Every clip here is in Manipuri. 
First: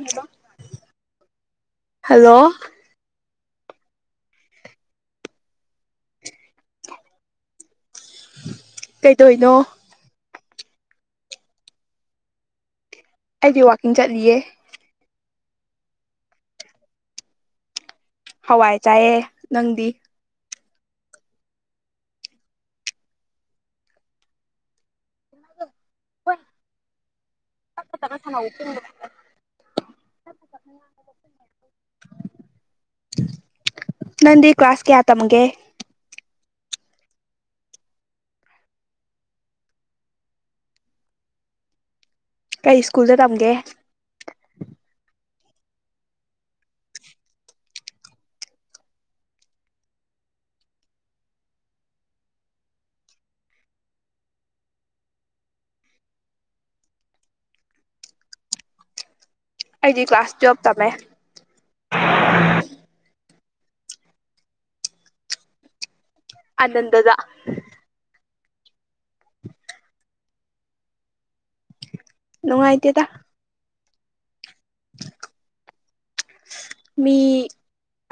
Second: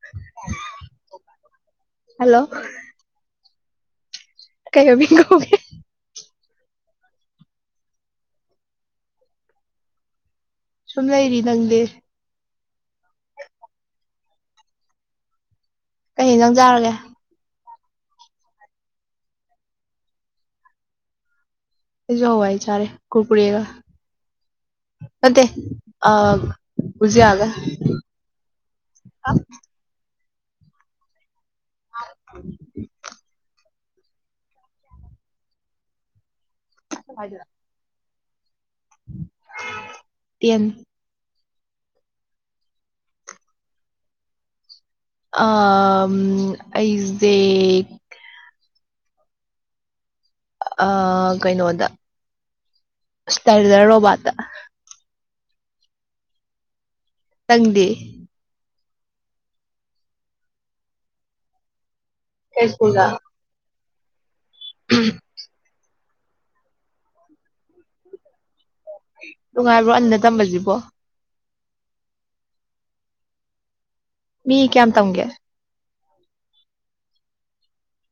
[inaudible] ꯍꯜꯂꯣ ꯀꯩꯅꯣꯕꯤ ꯀꯩꯒꯦ ꯀꯩꯗꯅꯣ ꯁꯨꯝ ꯂꯩꯏꯔꯤ ꯅꯪꯗꯦ ꯑꯩꯗꯤ ꯋꯥꯀꯤꯡ ꯆꯠꯂꯤꯌꯦ ꯀꯩ ꯅꯧꯖꯥꯔꯒꯦ ꯍꯋꯥꯏ ꯆꯥꯏꯌꯦ ꯅꯪꯗꯤ ꯁꯨꯎ ꯏ ꯆꯔꯦ ꯀꯨꯀꯔꯤꯒ ꯃꯗꯦ ꯑ ꯎꯕꯨꯁꯤꯌꯥꯑꯒ ꯆ ꯆꯥꯅ ꯁꯥꯟꯅꯕ ꯐꯦꯡꯕ ꯆ ꯐ ꯑ ꯅꯗꯤ ꯀ꯭ꯂꯥꯁ ꯀꯌꯥ ꯇꯝꯦ [inaudible] ꯇꯦꯝ ꯀꯔꯤ ꯁ꯭ꯀꯨꯜꯗ ꯇꯝꯒꯦ ꯑ ꯑꯩꯁ ꯗ ꯑ ꯀꯩꯅꯣꯗ ꯁꯇꯔꯗ ꯔꯣꯕꯥꯠꯇ ꯇꯪꯗꯦ ꯑꯩꯗꯤ ꯀ꯭ꯂꯥꯁ ꯇꯨꯋꯦꯜꯞ ꯇꯝꯃꯦ ꯀꯩ ꯁ꯭ꯀꯨꯜꯗ [inaudible] ꯑꯟꯗꯥꯗꯥ ꯅꯨꯡꯉꯥꯏꯕ꯭ꯔꯣ ꯑꯟꯅ ꯇꯝꯁꯤꯕꯣ ꯅꯨꯡꯉꯥꯏꯇꯦꯗ ꯃꯤ ꯀꯌꯥꯝ ꯇꯝꯒꯦ ꯃꯤ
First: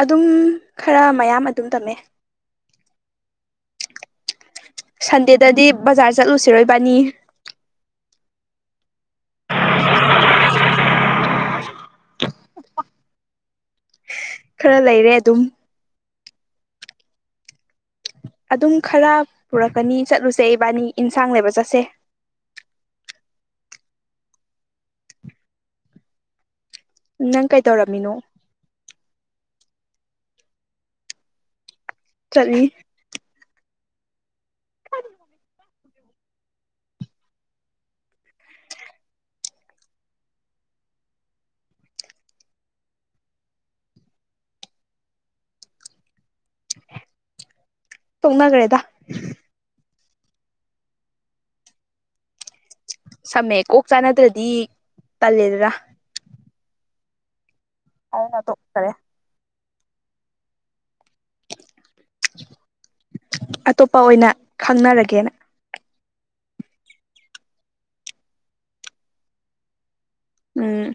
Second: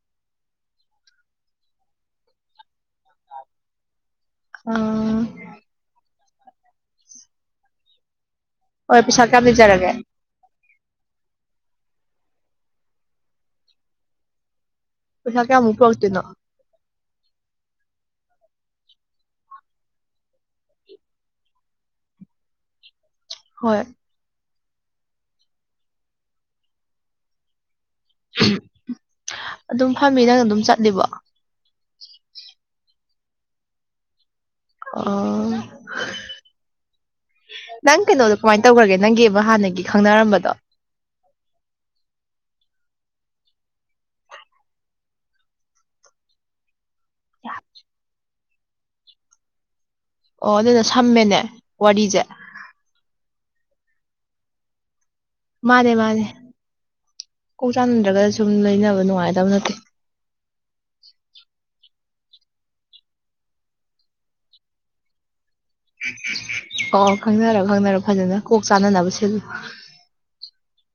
ꯑꯗꯨꯝ ꯈꯔ ꯃꯌꯥꯝ ꯑꯗꯨꯝ ꯇꯝꯃꯦ ꯑ ꯁꯟꯗꯦꯗꯗꯤ ꯕꯖꯥꯔ ꯆꯠꯂꯨꯁꯤꯔꯣꯏꯕꯥꯅꯤ ꯑꯣ ꯄꯁꯦ ꯑꯅꯤ ꯆꯔꯥꯒꯦ ꯈꯔ ꯂꯩꯔꯦ ꯄꯩꯁꯥ ꯑꯗꯨꯝ ꯀꯌꯥꯃꯛꯇꯅꯣ ꯑꯗꯨꯝ ꯈꯔ ꯄꯨꯔꯛꯀꯅꯤ ꯆꯠꯂꯨꯁꯦ ꯏꯕꯥꯅꯤ ꯌꯦꯟꯁꯥꯡꯅꯦꯕ ꯆꯠꯁꯦ [inaudible] ꯍꯣꯏ ꯅꯪ ꯀꯩꯗꯧꯔꯝꯃꯤꯅꯣ ꯑꯗꯨꯝ ꯐꯝꯃꯤ ꯅꯪ ꯑꯗꯨꯝ ꯆꯠꯂꯤꯕ ꯆꯠꯂꯤ ꯑꯣ [inaudible] ꯅꯪ ꯀꯩꯅꯣꯗꯣ ꯀꯃꯥꯏꯅ ꯇꯧꯈ꯭ꯔꯒꯦ ꯅꯪꯒꯤꯕ ꯍꯥꯟꯅꯒꯤ ꯈꯪꯅꯔꯝꯕꯗꯣ [inaudible] [inaudible] ꯇꯣꯛꯅꯈ꯭ꯔꯦꯗ ꯑꯣ ꯑꯗꯨꯅ ꯁꯝꯃꯦꯅꯦ ꯋꯥꯔꯤꯁꯦ ꯁꯝꯃꯦ ꯀꯣꯛ ꯆꯥꯅꯗ꯭ꯔꯗꯤ ꯃꯥꯅꯦ ꯃꯥꯅꯦ ꯀꯣꯛ ꯆꯥꯟꯅꯗ꯭ꯔꯒ ꯑꯗꯨꯅ ꯁꯨꯝ ꯇꯣꯛꯈꯔꯦ ꯂꯩꯅꯕ ꯅꯨꯡꯉꯥꯏꯇꯕ ꯅꯠꯇꯦ ꯑꯇꯣꯞꯄ ꯑꯣꯏꯅ ꯈꯪꯅꯔꯒꯦꯅ ꯑꯣ ꯈꯪꯅꯔꯣ ꯈꯪꯅꯔꯣ ꯐꯖꯅ ꯀꯣꯛ ꯆꯥꯅꯅꯕꯁꯨ ꯑꯗꯨꯝ ꯎꯝ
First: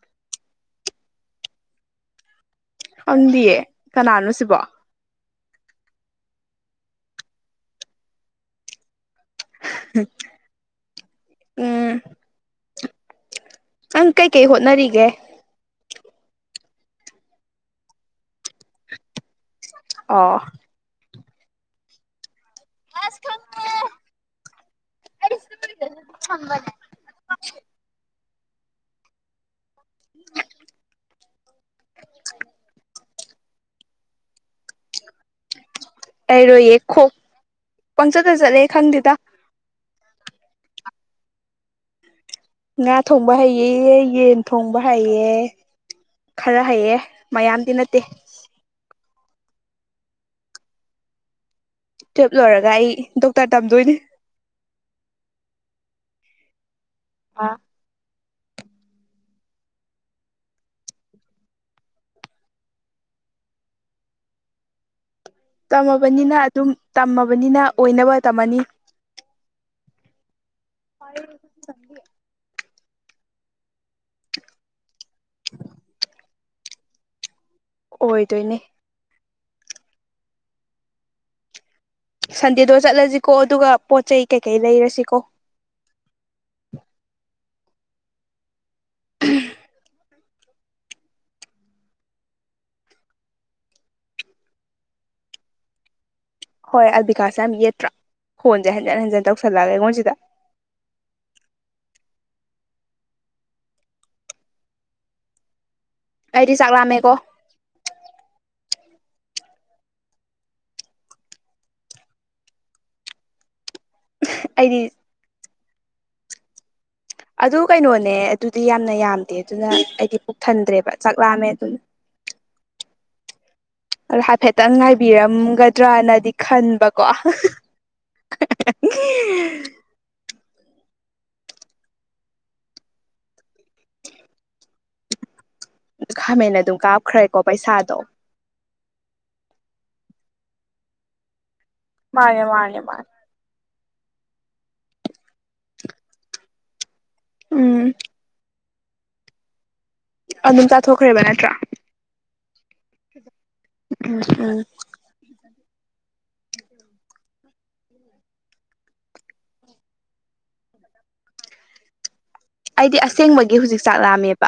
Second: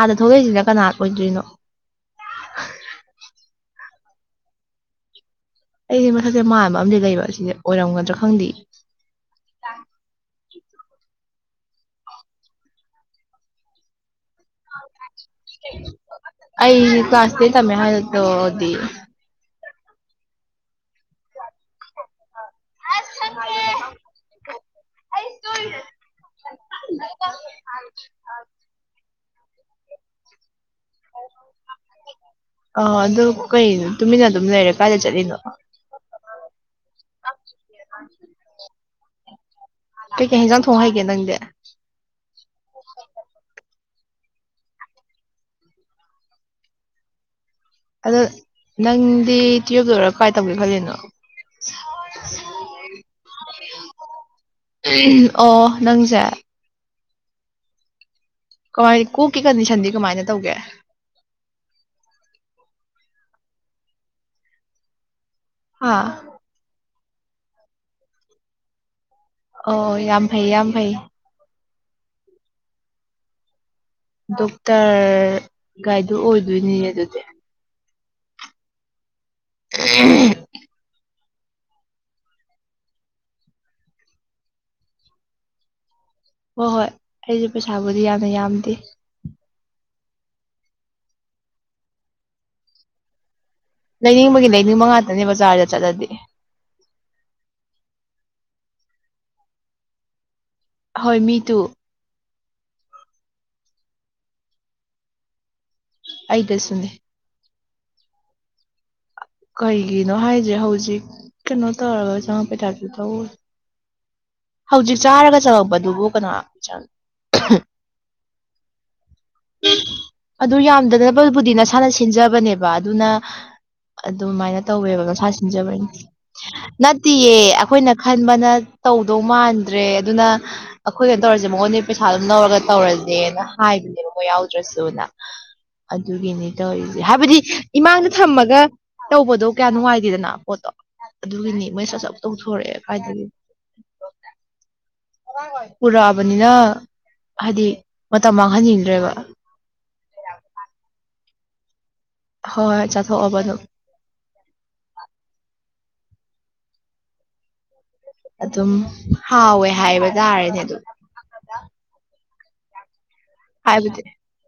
ꯑꯥꯗ ꯊꯣꯛꯂꯛꯏꯁꯤꯅ ꯀꯅꯥ ꯑꯣꯏꯗꯣꯏꯅꯣ ꯈꯪꯗꯤꯌꯦ ꯀꯅꯥꯅꯣ ꯁꯤꯕꯣ ꯑꯩꯁꯦ ꯃꯁꯛꯁꯦ ꯃꯥꯟꯕ ꯑꯃꯗꯤ ꯂꯩꯕ ꯁꯤꯁꯦ ꯑꯣꯏꯔꯝꯒꯗ꯭ꯔꯥ ꯈꯪꯗꯦ ꯎꯝ ꯅꯪ ꯀꯩꯀꯩ ꯍꯣꯠꯅꯔꯤꯒꯦ ꯑꯩ ꯀ꯭ꯂꯥꯁꯇꯩ ꯇꯃꯦ ꯍꯜꯛꯇꯗꯤ ꯑꯣ ꯑꯁ ꯀ ꯑꯩ [inaudible] ꯑ ꯑꯗꯨ ꯀꯩꯅꯣ ꯇꯨꯃꯤꯟꯅ ꯑꯗꯨꯝ ꯂꯩꯔꯦ ꯀꯥꯏꯗ ꯆꯠꯂꯤꯅꯣ ꯂꯩꯔꯣꯏꯌꯦ ꯈꯣꯛ ꯄꯪꯆꯠꯇ ꯆꯠꯂꯦ ꯈꯪꯗꯦꯗ ꯀꯩ ꯀꯩ ꯍꯤꯡꯖꯥꯡ ꯊꯣꯡꯍꯒꯦ ꯅꯪꯗꯤ ꯉꯥ ꯊꯣꯡꯕ ꯍꯩꯑ ꯌꯦꯟ ꯊꯣꯡꯕ ꯍꯩꯑ ꯈꯔ ꯍꯩꯑ ꯑꯗꯣ ꯅꯪꯗꯤ ꯇꯨꯋꯜꯞꯇ ꯑꯣꯏꯔꯒ ꯀꯥꯏ ꯇꯧꯒꯦ ꯈꯜꯂꯤꯅꯣ ꯇꯨꯋꯞ ꯂꯣꯏꯔꯒ ꯑꯩ ꯗꯣꯛꯇꯔ ꯇꯝꯗꯣꯏꯅꯦ ꯅꯪꯖ ꯑꯥ ꯀꯃꯥꯏ ꯀꯣꯛꯀꯤ ꯀꯟꯗꯤꯁꯟꯗꯤ ꯀꯃꯥꯏꯅ ꯇꯧꯒꯦ ꯍꯥ ꯇꯝꯃꯕꯅꯤꯅ ꯑꯗꯨꯝ ꯇꯝꯃꯕꯅꯤꯅ ꯑꯣꯏꯅꯕ ꯇꯝꯃꯅꯤ ꯑꯣ ꯌꯥꯝ ꯐꯩ ꯌꯥꯝ ꯐꯩ ꯗꯣꯛꯇꯔ ꯒꯥꯏꯗꯨ ꯑꯣꯏꯗꯣꯏꯅꯤꯅꯦ ꯑꯗꯨꯗꯤ ꯑꯣꯏꯗꯣꯏꯅꯦ ꯑ ꯁꯟꯗꯦꯗ ꯆꯠꯂꯁꯤꯀꯣ ꯑꯗꯨꯒ ꯄꯣꯠ ꯆꯩ ꯀꯩꯀꯩ ꯂꯩꯔꯁꯤꯀꯣ ꯍꯣꯏ ꯍꯣꯏ ꯑꯩꯁꯨꯦ ꯄꯩꯁꯥꯕꯨꯗꯤ ꯌꯥꯝꯅ ꯌꯥꯝꯗꯦ ꯎ ꯂꯩꯅꯤꯡꯕꯒꯤ ꯂꯩꯅꯤꯡꯕ ꯉꯥꯛꯇꯅꯦ ꯕꯖꯥꯔꯗ ꯆꯠꯂꯗꯤ ꯍꯣꯏ ꯑꯜꯕꯤꯀꯥꯁ ꯌꯥꯝ ꯌꯦꯠꯇ꯭ꯔꯥ ꯐꯣꯟꯁꯦ ꯍꯟꯖꯤꯟ ꯍꯟꯖꯤꯟ ꯇꯧꯁꯜꯂꯑꯒ ꯑꯩꯉꯣꯟꯁꯤꯗ ꯍꯣꯏ ꯃꯤ ꯇꯣ ꯑꯩꯗꯤ ꯑꯩꯗꯁꯨꯅꯦ ꯆꯥꯛꯂꯥꯑꯝꯃꯦꯀꯣ ꯀꯩꯒꯤꯅꯣ ꯍꯥꯏꯁꯦ ꯍꯧꯖꯤꯛ ꯀꯩꯅꯣ ꯇꯧꯔꯒ ꯆꯥꯉꯄꯩꯊꯥꯞꯇ ꯇꯧ ꯑꯩꯗꯤ ꯍꯧꯖꯤꯛ ꯆꯥꯔꯒ ꯆꯉꯛꯄꯗꯨꯕꯨ ꯀꯅꯥꯣ ꯆꯪ ꯑꯗꯨ ꯀꯩꯅꯣꯅꯦ ꯑꯗꯨꯗꯤ ꯌꯥꯝꯅ ꯌꯥꯝꯗꯦ ꯑꯗꯨꯅ ꯑꯩꯗꯤ ꯄꯨꯛ ꯊꯟꯗ꯭ꯔꯦꯕ ꯆꯥꯛꯂꯥꯑꯝꯃꯦ ꯑꯗꯨꯅ ꯈꯦꯟꯖꯕꯅꯦꯕ ꯑꯗꯨꯅ ꯑꯗꯨ ꯑꯗꯨꯃꯥꯏꯅ ꯍꯥꯏꯐꯦꯠꯇꯪ ꯇꯧꯋꯦꯕ ꯃꯁꯥ ꯁꯤꯟꯖꯕꯅꯤ ꯉꯥꯏꯕꯤꯔꯝꯒꯗ꯭ꯔꯅꯗꯤ ꯈꯟꯕꯀꯣ ꯅꯠꯇꯦꯌꯦ ꯑꯩꯈꯣꯏꯅ ꯈꯟꯕꯅ ꯇꯧꯗꯧ ꯃꯥꯜ ꯈꯟꯗ꯭ꯔꯦ ꯑꯗꯨꯅ ꯑꯩꯈꯣꯏꯅ ꯇꯧꯔꯁꯦ ꯃꯉꯣꯟꯗ ꯄꯩꯁꯥ ꯑꯗꯨꯝ ꯂꯧꯔꯒ ꯇꯧꯔꯁꯦꯅ ꯍꯥꯏꯕꯅꯦꯕ ꯃꯣꯏ ꯌꯥꯎꯗ ꯭ꯔꯁꯨꯅ ꯑꯗꯨꯒꯤꯅꯤ ꯈꯥꯃꯦꯟ ꯑꯗꯨꯝ ꯇꯧꯔꯤꯁꯦ ꯍꯥꯏꯕꯗꯤ ꯀꯥꯞꯈ꯭ꯔꯦꯀꯣ ꯄꯩꯁꯥꯗꯣ ꯏꯃꯥꯗ ꯊꯝꯃꯒ ꯇꯧꯕꯗꯣ ꯀꯌꯥ ꯅꯨꯡꯉꯥꯏꯇꯦꯗꯅ ꯄꯣꯠꯇꯣ ꯑꯗꯨꯒꯤꯅꯤ ꯃꯣꯏ ꯁꯠꯆꯞ ꯃꯥꯅꯦ ꯇꯧꯊꯣꯔꯛꯑꯦ ꯃꯥꯅꯦ ꯃꯥꯅꯦ ꯀꯥꯏꯗꯒꯤ ꯄꯨꯔꯑꯕꯅꯤꯅ ꯍꯥꯏꯗꯤ ꯎꯝ ꯃꯇꯝ ꯃꯥꯡꯍꯟꯅꯤꯡꯗ꯭ꯔꯦꯕ꯫ ꯑꯗꯨꯝ ꯆꯥꯊꯣꯛꯈ꯭ꯔꯦꯕ ꯅꯠꯇ꯭ꯔꯥ꯫ ꯍꯣꯏ ꯍ ꯆꯠꯊꯣꯛꯑꯣ ꯟꯣ ꯎꯝ ꯎꯝ ꯑꯗꯨꯝ ꯍꯥꯎꯋꯦ ꯍꯥꯏꯕ ꯇꯥꯔꯦꯅꯦ ꯑꯗꯨ꯫ ꯑꯩꯗꯤ ꯑꯁꯦꯡꯕꯒꯤ ꯍꯧꯖꯤꯛ ꯆꯥꯛ ꯂꯥꯛꯑꯝꯃꯦꯕ꯫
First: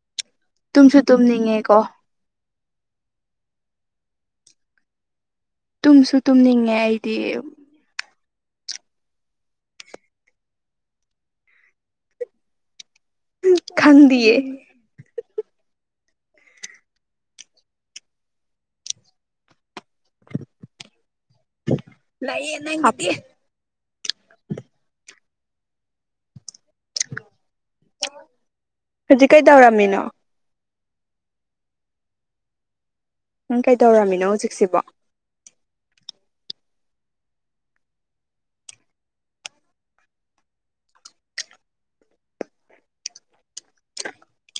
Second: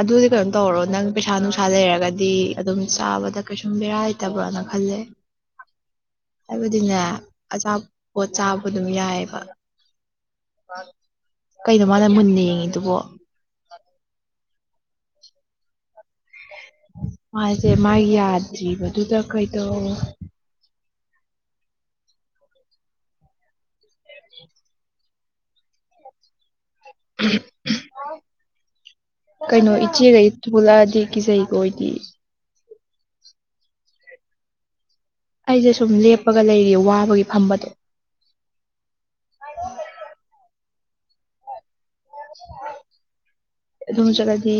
ꯑꯗꯨꯗꯤ ꯀꯩꯅꯣꯝ ꯇꯧꯔꯣ ꯇꯨꯝꯁꯨ ꯅꯪ ꯄꯩꯁꯥ ꯅꯨꯡꯁꯥ ꯇꯨꯝꯅꯤꯡꯉꯦꯀꯣ ꯂꯩꯔꯒꯗꯤ ꯑꯗꯨꯝ ꯆꯥꯕꯗ ꯀꯩꯁꯨꯝ ꯕꯦꯔꯥꯏꯇꯕ꯭ꯔꯅ ꯈꯜꯂꯦ꯫ ꯇꯨꯝꯁꯨ ꯇꯨꯝꯅꯤꯡꯉꯦ ꯍꯥꯏꯕꯗꯤꯅꯦ ꯑꯩꯗꯤ ꯑꯆꯥꯄꯣꯠ ꯆꯥꯕ ꯑꯗꯨꯝ ꯌꯥꯏꯑꯕ꯫ ꯀꯩꯅꯣ ꯃꯥꯅ ꯃꯨꯟꯅ ꯌꯦꯡꯉꯤꯗꯨꯕꯣ꯫ ꯈꯥꯟꯗꯤꯌꯦ ꯃꯥꯁꯦ ꯃꯥꯒꯤ ꯌꯥꯗ꯭ꯔꯤꯕꯗꯨꯗ ꯀꯩꯗꯧ ꯂꯥꯏ ꯅ ꯍꯥꯄꯤ ꯍꯧꯖꯤꯛ ꯀꯩꯅꯣ ꯀꯩꯗꯧꯔꯝꯃꯤꯅꯣ ꯏꯆꯦꯒ ꯊꯨꯂ ꯀꯤ ꯆꯍꯤꯀꯣ ꯑꯣꯏꯗꯤ꯫ ꯅꯪ ꯀꯩꯗꯧꯔꯝꯃꯤꯅꯣ ꯍꯧꯖꯤꯛꯁꯤꯕꯣ꯫ ꯑꯩꯁꯦ ꯁꯨꯝ ꯂꯦꯞꯄꯒ ꯂꯩꯔꯤ ꯋꯥꯕꯒꯤ ꯐꯝꯕꯗꯣ꯫ ꯑꯗꯨꯝ ꯆꯒꯥꯗꯤ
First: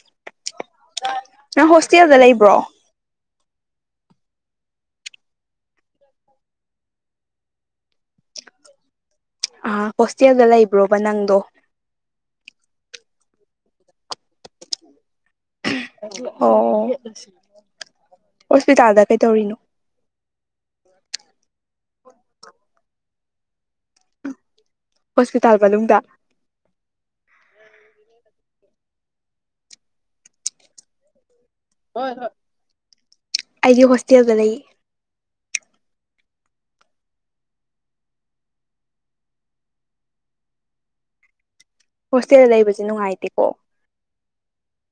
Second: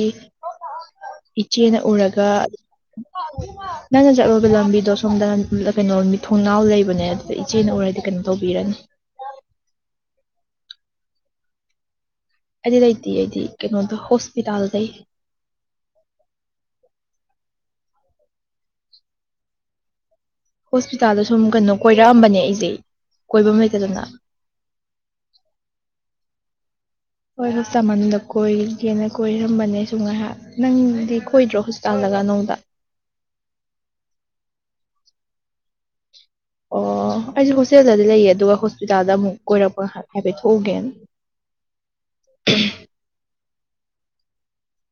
ꯅꯪ ꯏꯆꯦꯅ ꯍꯣꯁꯇꯦꯜꯗ ꯎꯔꯒ ꯂꯩꯕ꯭ꯔꯣ ꯅꯪꯅ ꯆꯠꯂꯣꯏꯕ ꯂꯝꯕꯤꯗꯣ ꯁꯣꯝꯗ ꯀꯩꯅꯣ ꯃꯤ ꯊꯣꯡꯅꯥꯎ ꯂꯩꯕꯅꯦ ꯑꯗꯨꯗ ꯏꯆꯦꯅ ꯑꯣꯏꯔꯗꯤ ꯀꯩꯅꯣ ꯇꯧꯕꯤꯔ ꯑ ꯍꯣꯁꯇꯦꯜꯗ ꯂꯩꯕ꯭ꯔꯣꯕ ꯅꯪꯗꯣ꯫ ꯑꯩꯗꯤ ꯂꯩꯇꯦ ꯑꯩꯗꯤ ꯀꯩꯅꯣꯗ ꯍꯣꯁꯄꯤꯇꯥꯜꯗ ꯑꯣ ꯍꯣꯁꯄꯤꯇꯥꯜꯗ ꯀꯩꯗꯧꯔꯤꯅꯣ꯫ ꯍꯣꯁꯄꯤꯇꯥꯜꯗ ꯁꯨꯝ ꯀꯩꯅꯣ ꯀꯣꯏꯔꯛꯑꯝꯕꯅꯦ ꯑꯩꯁꯦ ꯀꯣꯏꯕ ꯍꯣꯁꯄꯤꯇꯥꯜ ꯃꯅꯨꯡꯗ ꯑꯣꯏ ꯍ ꯇ ꯃꯟꯗ ꯀꯣꯏꯒꯦꯅ ꯀꯣꯏꯔꯝꯕꯅꯦ ꯁ ꯉꯥꯏꯍꯥꯛ ꯅꯪꯗꯤ ꯀꯣꯏꯗ꯭ꯔꯣ ꯍꯣꯁꯄꯤꯇꯥꯜꯗꯒ ꯅꯧꯗ꯫ ꯑꯩꯗꯤ ꯍꯣꯁꯇꯦꯜꯗ ꯂꯩꯌꯦ ꯑꯣ ꯑꯩꯁꯦ ꯍꯣꯁꯇꯦꯜꯗꯗꯤ ꯂꯩꯌꯦ ꯑꯗꯨꯒ ꯍꯣꯁꯄꯤꯇꯥꯜꯗ ꯑꯃꯨꯛ ꯀꯣꯏꯔꯛꯄ ꯍꯥꯏꯐꯦꯠ ꯊꯣꯛꯎꯒꯦꯅ꯫ ꯍꯣꯁꯇꯦꯜ ꯂꯩꯕꯁꯦ ꯅꯨꯡꯉꯥꯏꯇꯦꯀꯣ꯫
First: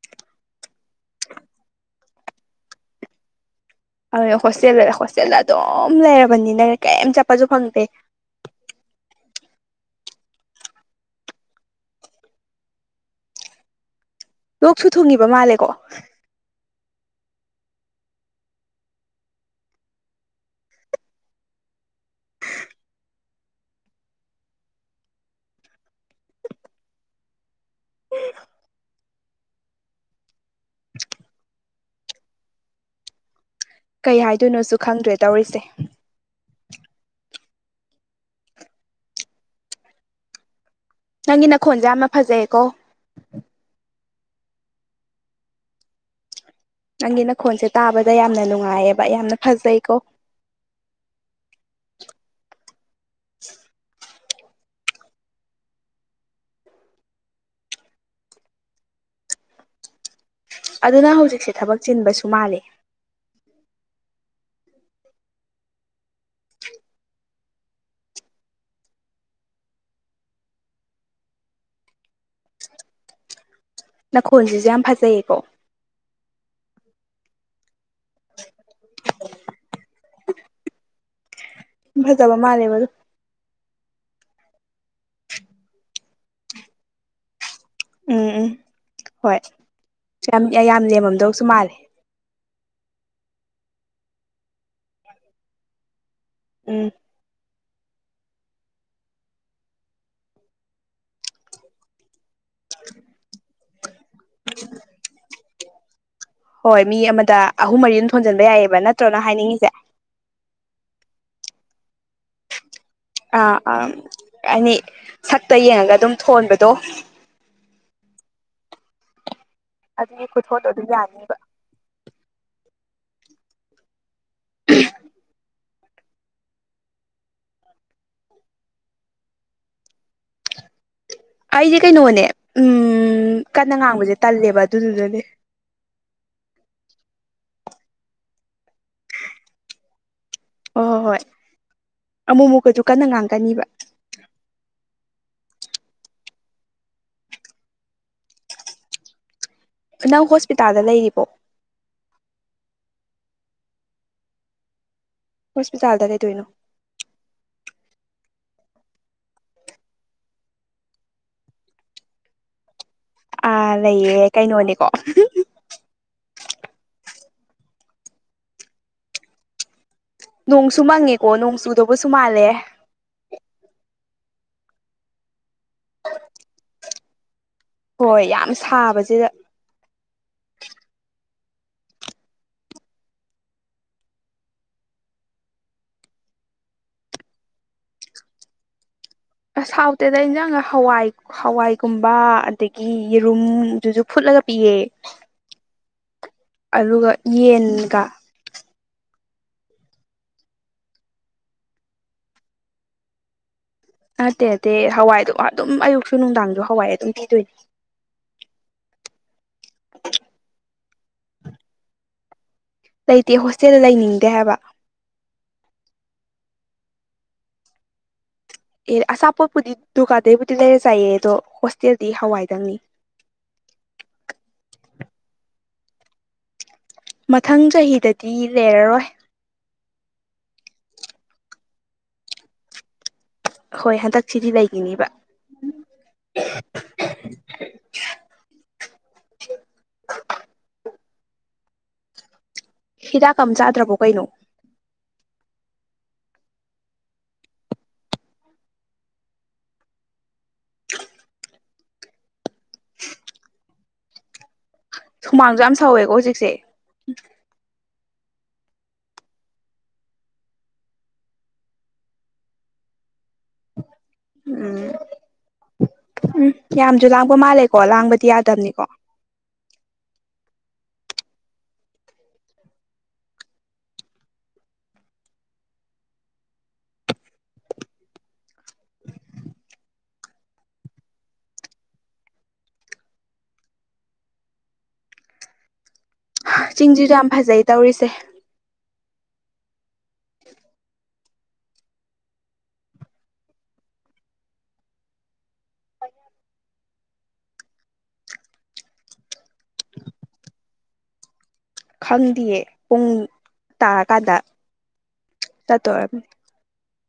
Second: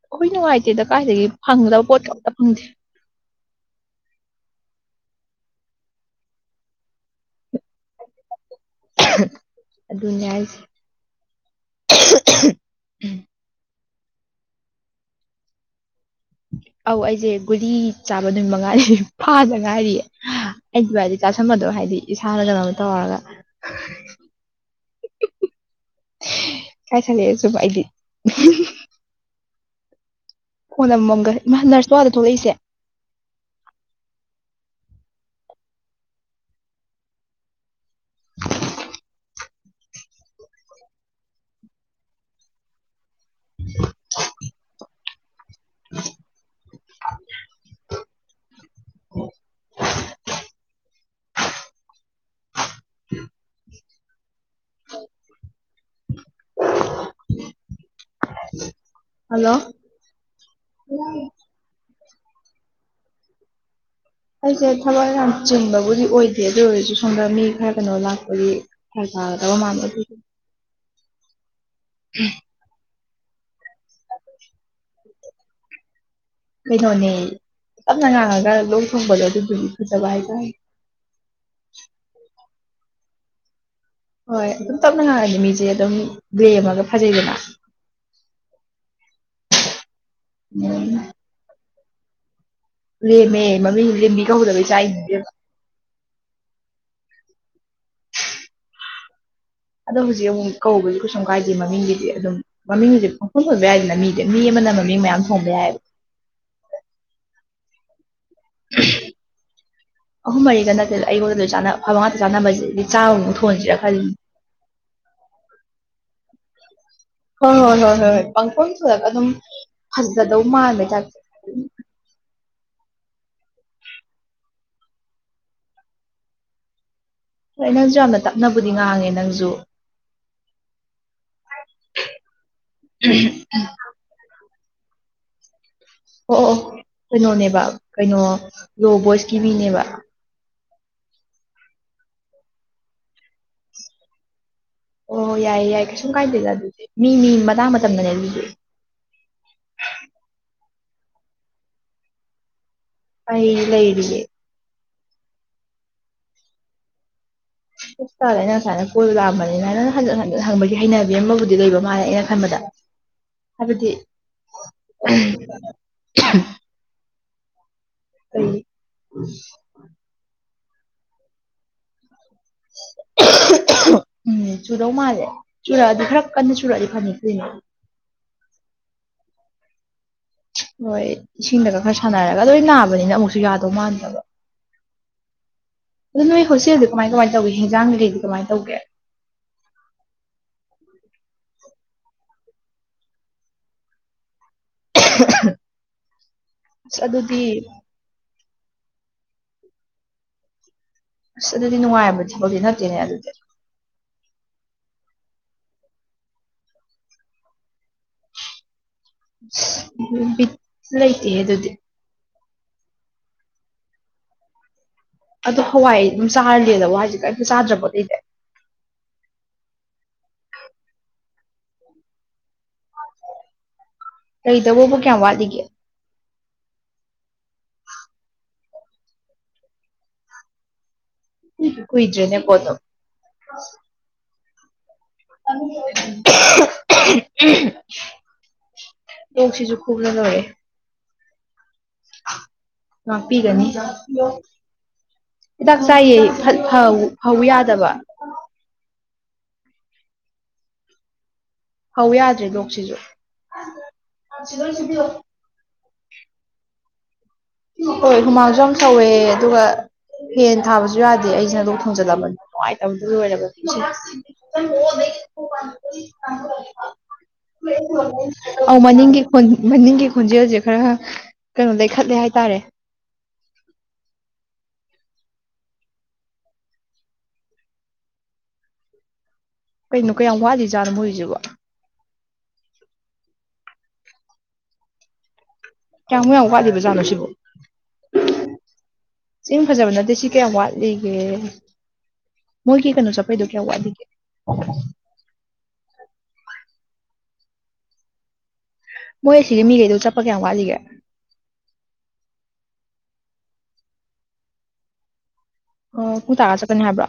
ꯑꯩꯈꯣꯏ ꯅꯨꯡꯉꯥꯏꯇꯦꯗ ꯀꯥꯏꯗꯒꯤ ꯐꯪꯒꯗꯕ ꯄꯣꯠ ꯑꯝꯇ ꯐꯪꯗꯦ꯫ ꯑꯗꯨ ꯍꯣꯁꯇꯦꯜꯗ ꯍꯣꯁꯇꯦꯜꯗ ꯑꯗꯨꯝ ꯂꯩꯔꯕꯅꯤ ꯅꯪꯅ ꯀꯔꯤꯝ ꯆꯠꯄꯁꯨ ꯐꯪꯗꯦ꯫ ꯑꯗꯨꯅꯦ ꯍꯥꯏꯁꯦ ꯂꯣꯛꯁꯨ ꯊꯨꯡꯉꯤꯕ ꯃꯥꯜꯂꯦꯀꯣ꯫ ꯑꯧ ꯑꯩꯁꯦ ꯒꯨꯔꯤ ꯆꯥꯕ ꯑꯗꯨ ꯃꯉꯥꯏꯔꯤ ꯐꯥꯗ ꯉꯥꯏꯔꯤꯌꯦ ꯑꯩꯒꯤ ꯍꯥꯏꯗꯤ ꯇꯥꯁꯟꯕꯗꯣ ꯍꯥꯏꯗꯤ ꯏꯁꯥꯅ ꯀꯩꯅꯣꯝ ꯇꯧꯔꯒ ꯀꯥꯏ ꯆꯂꯁꯨꯕꯥꯥꯏꯗꯤ ꯍꯣꯟꯝꯃꯝꯒ ꯏꯃ ꯅꯔꯁꯇꯋꯥꯗ ꯊꯣꯛꯂꯛꯏꯁꯦ ꯀꯩ ꯍꯥꯏꯗꯣꯏꯅꯣꯁꯨ ꯈꯪꯗ꯭ꯔꯦ ꯇꯧꯔꯤꯁꯦ꯫ ꯅꯪꯒꯤ ꯅꯈꯣꯟꯁꯦ ꯌꯥꯝꯅ ꯐꯖꯩꯌꯦꯀꯣ꯫ [inaudible] ꯅꯪꯒꯤ ꯅꯈꯣꯟꯁꯦ ꯇꯥꯕꯗ ꯌꯥꯝꯅ ꯅꯨꯡꯉꯥꯏꯌꯦꯕ ꯌꯥꯝꯅ ꯐꯖꯩꯀꯣ [inaudible] [inaudible] ꯍ ꯍꯜꯂꯣ ꯑꯗꯨꯅ ꯍꯧꯖꯤꯛꯁꯦ ꯊꯕꯛ ꯆꯤꯟꯕꯁꯨ ꯃꯥꯜꯂꯤ ꯑꯩꯁꯦ ꯊꯕꯛ ꯌꯥꯝ ꯆꯤꯡꯕꯕꯨꯗꯤ ꯑꯣꯏꯗꯦ ꯑꯗꯨ ꯑꯣꯏꯔꯁꯨ ꯁꯣꯝꯗ ꯃꯤ ꯈꯔ ꯀꯩꯅꯣ ꯂꯥꯛꯄꯗꯤ ꯇꯣ ꯃꯥꯅ [inaudible] ꯎ ꯅꯈꯣꯟꯜꯁꯤꯁꯨ ꯌꯥꯝ ꯐꯖꯩꯌꯦꯀꯣ ꯀꯩꯅꯣꯅꯦ ꯇꯞꯅ ꯉꯥꯡꯉꯒ ꯂꯣꯛ ꯊꯣꯡꯕꯗꯣ ꯑꯗꯨꯕꯨꯗꯤ ꯐꯖꯕ ꯍꯥꯏꯇꯥꯔꯦ ꯐꯖꯕ ꯃꯥꯅꯦꯦꯕꯗꯨ ꯍꯣꯏ ꯑꯗꯨꯝ ꯇꯞꯅ ꯉꯥꯡꯉꯅꯤ ꯃꯤꯁꯦ ꯑꯗꯨꯝ ꯕꯦ ꯑꯃꯒ ꯐꯖꯩꯗꯅ ꯎꯝ ꯎꯝ ꯍꯣꯏ ꯌꯥꯝ ꯌꯥꯝ ꯎꯝ ꯂꯦꯝꯃꯝꯗꯧꯁꯨ ꯃꯥꯜꯂꯦ ꯂꯦꯝꯃꯦ ꯃꯃꯤꯡ ꯂꯦꯝꯃꯤ ꯀꯧꯗꯕꯩ ꯆ ꯏꯅꯤꯡꯗꯦꯕ ꯎꯝ ꯑꯗꯣ ꯍꯧꯖꯤꯛ ꯑꯃꯨꯛ ꯀꯧꯕꯁꯨ ꯀꯩꯁꯨ ꯀꯥꯏꯗꯦ ꯃꯃꯤꯡꯒꯤꯗꯤ ꯑꯗꯨꯝ ꯃꯃꯤꯡ ꯍꯧꯖꯤꯛ ꯄꯪꯐꯝ ꯑꯣꯏꯕ ꯌꯥꯏꯗꯅ ꯃꯤꯗꯤ ꯃꯤ ꯑꯃ ꯈꯅꯕ ꯃꯤ ꯃꯌꯥꯝ ꯐꯝꯃꯦꯦ ꯍꯥꯏ ꯍꯣꯏ ꯃꯤ ꯑꯃꯗ ꯑꯍꯨꯝ ꯃꯔꯤ ꯊꯣꯟꯖꯟꯕ ꯌꯥꯏꯑꯕ ꯅꯠꯇ꯭ꯔꯣꯅ ꯍꯥꯏꯅꯤꯡꯉꯤꯁꯦ ꯑꯍꯨꯝ ꯃꯔꯤꯒ ꯅꯠꯇꯦꯗ ꯑꯩꯉꯣꯟꯗ ꯂꯣꯏ ꯆꯥꯅ ꯑꯐꯕ ꯉꯥꯛꯇ ꯆꯥꯅꯕꯁꯤꯗꯤ ꯆꯥꯝꯃꯃꯨꯛ ꯑꯥ ꯊꯣꯟꯁꯤꯔ ꯑꯥ ꯈꯜꯂꯤ ꯑꯅꯤ ꯁꯛꯇ ꯌꯦꯡꯉꯒ ꯑꯗꯨꯝ ꯊꯣꯟꯕꯗꯣ ꯍꯣꯏ ꯍꯣꯏ ꯍꯣꯏ ꯍꯣꯏ ꯍꯣꯏ ꯄꯪ ꯀꯣꯟꯁꯨ ꯂ ꯑꯗꯨꯝ ꯑꯗꯨꯒꯤ ꯐꯖꯅꯗꯧ ꯈꯨꯊꯣꯟꯗꯣ ꯃꯥꯥꯟꯃꯦ ꯑꯗꯨꯝ ꯆꯥꯛ ꯌꯥꯅꯤꯕ [inaudible] ꯍꯣꯏ ꯅꯪꯁꯨ ꯌꯥꯝꯅ ꯇꯞꯅꯕꯨꯗꯤ ꯉꯥꯡꯉꯦ ꯅꯪꯁꯨ ꯑꯩꯁꯦ ꯀꯩꯅꯣꯅꯦ ꯎꯝ ꯀꯟꯅ ꯉꯥꯡꯕꯁꯦ ꯇꯜꯂꯦꯕ ꯑꯗꯨꯗꯨꯗꯅꯦ ꯑꯣ ꯑꯣ ꯀꯩꯅꯣꯅꯦꯕ ꯀꯩꯅꯣ ꯂꯣ ꯚꯣꯏꯁꯀꯤ ꯃꯤꯅꯦꯕ ꯍ ꯍꯣꯏ ꯍꯣꯏ ꯑꯃꯨꯛ ꯑꯃꯨꯛꯀꯁꯨ ꯀꯟꯅ ꯉꯥꯡꯒꯅꯤꯕ ꯑꯣ ꯌꯥꯏꯌꯦ ꯌꯥꯏꯌꯦ ꯀꯩꯁꯨꯝ ꯀꯥꯏꯗꯦꯗ ꯑꯗꯨꯗꯤ ꯃꯤ ꯃꯤ ꯃꯇꯥꯡ ꯃꯇꯝꯗꯅꯦ ꯂꯗ ꯅꯪ ꯍꯣꯁꯄꯤꯇꯥꯜꯗ ꯂꯩꯔꯤꯕꯣ ꯑꯩ ꯂꯩꯔꯤꯌꯦ ꯍꯣꯁꯄꯤꯇꯥꯜꯗ ꯔꯦ ꯇꯣꯏꯅꯣ ꯇꯥꯗ ꯑꯩꯅ ꯁꯨꯃꯥꯏꯅ ꯀꯣꯜ ꯂꯥꯛꯑꯝꯕꯅꯤꯅ ꯅꯪ ꯍꯟꯖꯤ ꯍꯟꯖꯤꯟ ꯍꯪꯕꯒꯤ ꯍꯩꯅꯕꯤ ꯑꯃ ꯑꯃꯕꯨꯗꯤ ꯂꯩꯕ ꯃꯥꯜꯂꯦ ꯑꯩꯅ ꯈꯟꯕꯗ ꯑꯥ ꯍꯥꯏꯕꯗꯤ ꯂꯩꯌꯦ ꯀꯩꯅꯣꯅꯦꯀꯣ ꯑ ꯎ ꯅꯣꯡꯁꯨ ꯃꯪꯉꯦꯀꯣ ꯅꯣꯡ ꯆꯨꯗꯧꯕꯁꯨ ꯃꯥꯜꯂꯦ ꯎꯝ ꯆꯨꯔꯧ ꯃꯥꯜꯂꯦ ꯆꯨꯔꯛꯑꯗꯤ ꯈꯔ ꯀꯟꯅ ꯆꯨꯔꯛꯑꯗꯤ ꯐꯪꯉ ꯀꯨꯏꯅꯦ ꯍꯣꯏ ꯌꯥꯝ ꯁꯥꯕꯁꯤꯗ ꯍꯣꯏ ꯏꯁꯤꯡꯗꯒ ꯈꯔ ꯁꯥꯟꯅꯔꯒ ꯂꯣꯏ ꯅꯥꯕꯅꯤꯅ ꯑꯃꯨꯛꯁꯨ ꯌꯥꯗꯧ ꯃꯥꯟꯗꯕ ꯑꯗꯨ ꯅꯣꯏ ꯍꯣꯁꯦꯜꯗꯤ ꯀꯃꯥꯏ ꯀꯃꯥꯏꯅ ꯇꯧꯒꯦ ꯍꯤꯟꯖꯥꯡ ꯀꯀꯩꯗꯤ ꯀꯃꯥꯏꯅ ꯇꯧꯒꯦ ꯁꯥꯎꯠꯇꯦꯗ ꯑꯩꯅꯪ ꯍꯋꯥꯏ ꯍꯋꯥꯏꯒꯨꯝꯕ ꯑꯗꯒꯤ ꯌꯦꯔꯨꯝꯗꯨꯁꯨ ꯐꯨꯠꯂ ꯒ ꯄꯤꯑꯦ [inaudible] ꯑꯁ ꯑꯗꯨꯒ ꯑꯗꯨꯗꯤ ꯌꯦꯟꯒ ꯑꯁ ꯑꯗꯨꯗꯤ ꯅꯨꯡꯉꯥꯏꯕꯗꯤ ꯊꯕꯛꯇꯗꯤꯤ ꯅꯠꯇꯦꯅꯦ ꯑꯗꯨꯗꯤ ꯅꯠꯇꯦ ꯅꯠꯇꯦ ꯍꯋꯥꯏꯗꯣ ꯑꯗꯨꯝ ꯑꯌꯨꯛꯁꯨ ꯅꯨꯡꯗꯥꯡꯁꯨ ꯍꯋꯥꯏ ꯑꯗꯨꯝ ꯄꯤꯗꯣꯏꯅꯦ ꯕꯤꯠ ꯂꯩꯇꯦ ꯑꯗꯨꯗꯤ ꯂꯩꯇꯦ ꯍꯣꯁꯇꯦꯜ ꯂꯩꯅꯤꯡꯗꯦ ꯍꯥꯏꯕ ꯑꯗꯣ ꯍꯋꯥꯏ ꯑꯗꯨꯝ ꯆꯥꯔꯂꯗ ꯍꯏꯁꯦ ꯀꯔꯤꯝꯇ ꯆꯥꯗ꯭ꯔꯕꯣꯠꯩꯗꯤ ꯑꯦ ꯑꯆꯥꯄꯣꯠꯄꯨꯗꯤ ꯗꯨꯀꯥꯟꯗꯩꯕꯨꯗꯤ ꯂꯩꯔ ꯆꯥꯏꯌꯦ ꯑꯗꯣ ꯍꯣꯁꯇꯦꯜꯗꯤ ꯍꯋꯥꯏꯗꯪꯅꯤ ꯀꯩꯗꯧꯕꯣꯕꯨ ꯀꯌꯥ ꯋꯥꯗꯒꯦ ꯃꯊꯪ ꯆꯍꯤꯗꯗꯤ ꯂꯩꯔꯔꯣꯏ ꯀꯨꯏꯗ꯭ꯔꯦꯅꯦ ꯀꯗꯞ ꯍꯣꯏ ꯍꯟꯗꯛꯁꯤꯗꯤ ꯂꯩꯈꯤꯅꯦꯕ [unintelligible] ꯅꯨꯡꯁꯤꯁꯨ ꯀꯨꯞꯖꯅꯔꯦ ꯍꯤꯗꯥꯛꯀ ꯑꯃ ꯃꯄꯤꯒꯅꯤ ꯆꯥꯗ꯭ꯔꯕꯣ ꯀꯩꯅꯣ ꯍꯤꯗꯥꯛ ꯆꯥꯏꯌꯦ ꯐꯧ ꯌꯥꯗꯕ ꯍꯧ ꯌꯥꯗ꯭ꯔꯦ ꯂꯣꯛꯁꯤꯁꯨ ꯁꯨꯃꯥꯡꯁꯨ ꯌꯥꯝ ꯁꯧꯋꯦꯀꯣ ꯍꯧꯖꯤꯛꯁꯦ ꯍꯣꯏ ꯍꯨꯃꯥꯡꯁꯨ ꯌꯥꯝ ꯁꯧꯋꯦ ꯑꯗꯨꯒ ꯍꯦꯟ ꯊꯥꯕꯁꯨ ꯌꯥꯗꯦ ꯑꯩ ꯁꯟꯗꯣꯛ ꯊꯣꯡꯖꯤꯜꯂꯝꯕꯅꯤ ꯅꯨꯡꯉꯥꯏꯇꯕꯗꯨ ꯂꯣꯏꯔꯕ ꯍꯗ ꯎꯝ ꯎꯝ ꯌꯥꯝꯁꯨ ꯂꯥꯡꯕ ꯃꯥꯜꯂꯦꯀꯣ ꯂꯥꯡꯕꯗꯤ ꯑ ꯌꯥꯗꯕꯅꯤꯀꯣ ꯃꯅꯤꯡꯒꯤꯣꯟ ꯃꯅꯤꯡꯒꯤ ꯈꯣꯟꯟꯖ ꯍꯧꯖꯤꯦ ꯈꯔ ꯀꯩꯅꯣꯗꯒꯤꯈꯠꯂꯦ ꯍꯥꯏꯇꯥꯔꯦ ꯀꯩꯅꯣ ꯀ ꯌꯥꯝ ꯋꯥꯠꯂꯤꯖꯥꯠꯔ ꯃꯣꯏꯔꯤꯁꯤꯕ ꯀꯌꯥꯝꯃꯨꯛꯌꯥꯝ ꯋꯥꯠꯂꯤꯕ ꯖꯥꯠꯅꯣ ꯆꯤꯡꯁꯤꯁꯨ ꯁꯤꯕꯨ ꯌꯥꯝ ꯐꯖꯩ ꯇꯧꯔꯤꯁꯦ ꯁꯤ ꯐꯖꯕ ꯅꯠꯇꯦ ꯁꯤ ꯀꯌꯥ ꯋꯥꯠꯂꯤꯒꯦ ꯃꯣꯏ ꯀ ꯀꯩꯅꯣ ꯁꯄꯩꯗꯨꯣ ꯀꯌꯥ ꯋꯥꯂꯤꯒꯦ ꯑꯩ ꯃꯣꯏ ꯑꯁꯤꯒꯤꯗꯤ ꯃꯤꯈꯩꯗ ꯆꯠꯄ ꯀꯌꯥꯝ ꯋꯥꯠꯂꯤꯒꯦ ꯈꯪꯗꯌꯦ ꯄꯨꯡ ꯇꯥꯔꯀꯥꯟꯗ ꯆꯠꯇꯣꯏꯔ ꯑꯣ ꯄꯨꯡ ꯇꯥꯔꯒ ꯆꯠꯀꯅꯤ ꯍꯥꯏꯕ꯭ꯔꯣ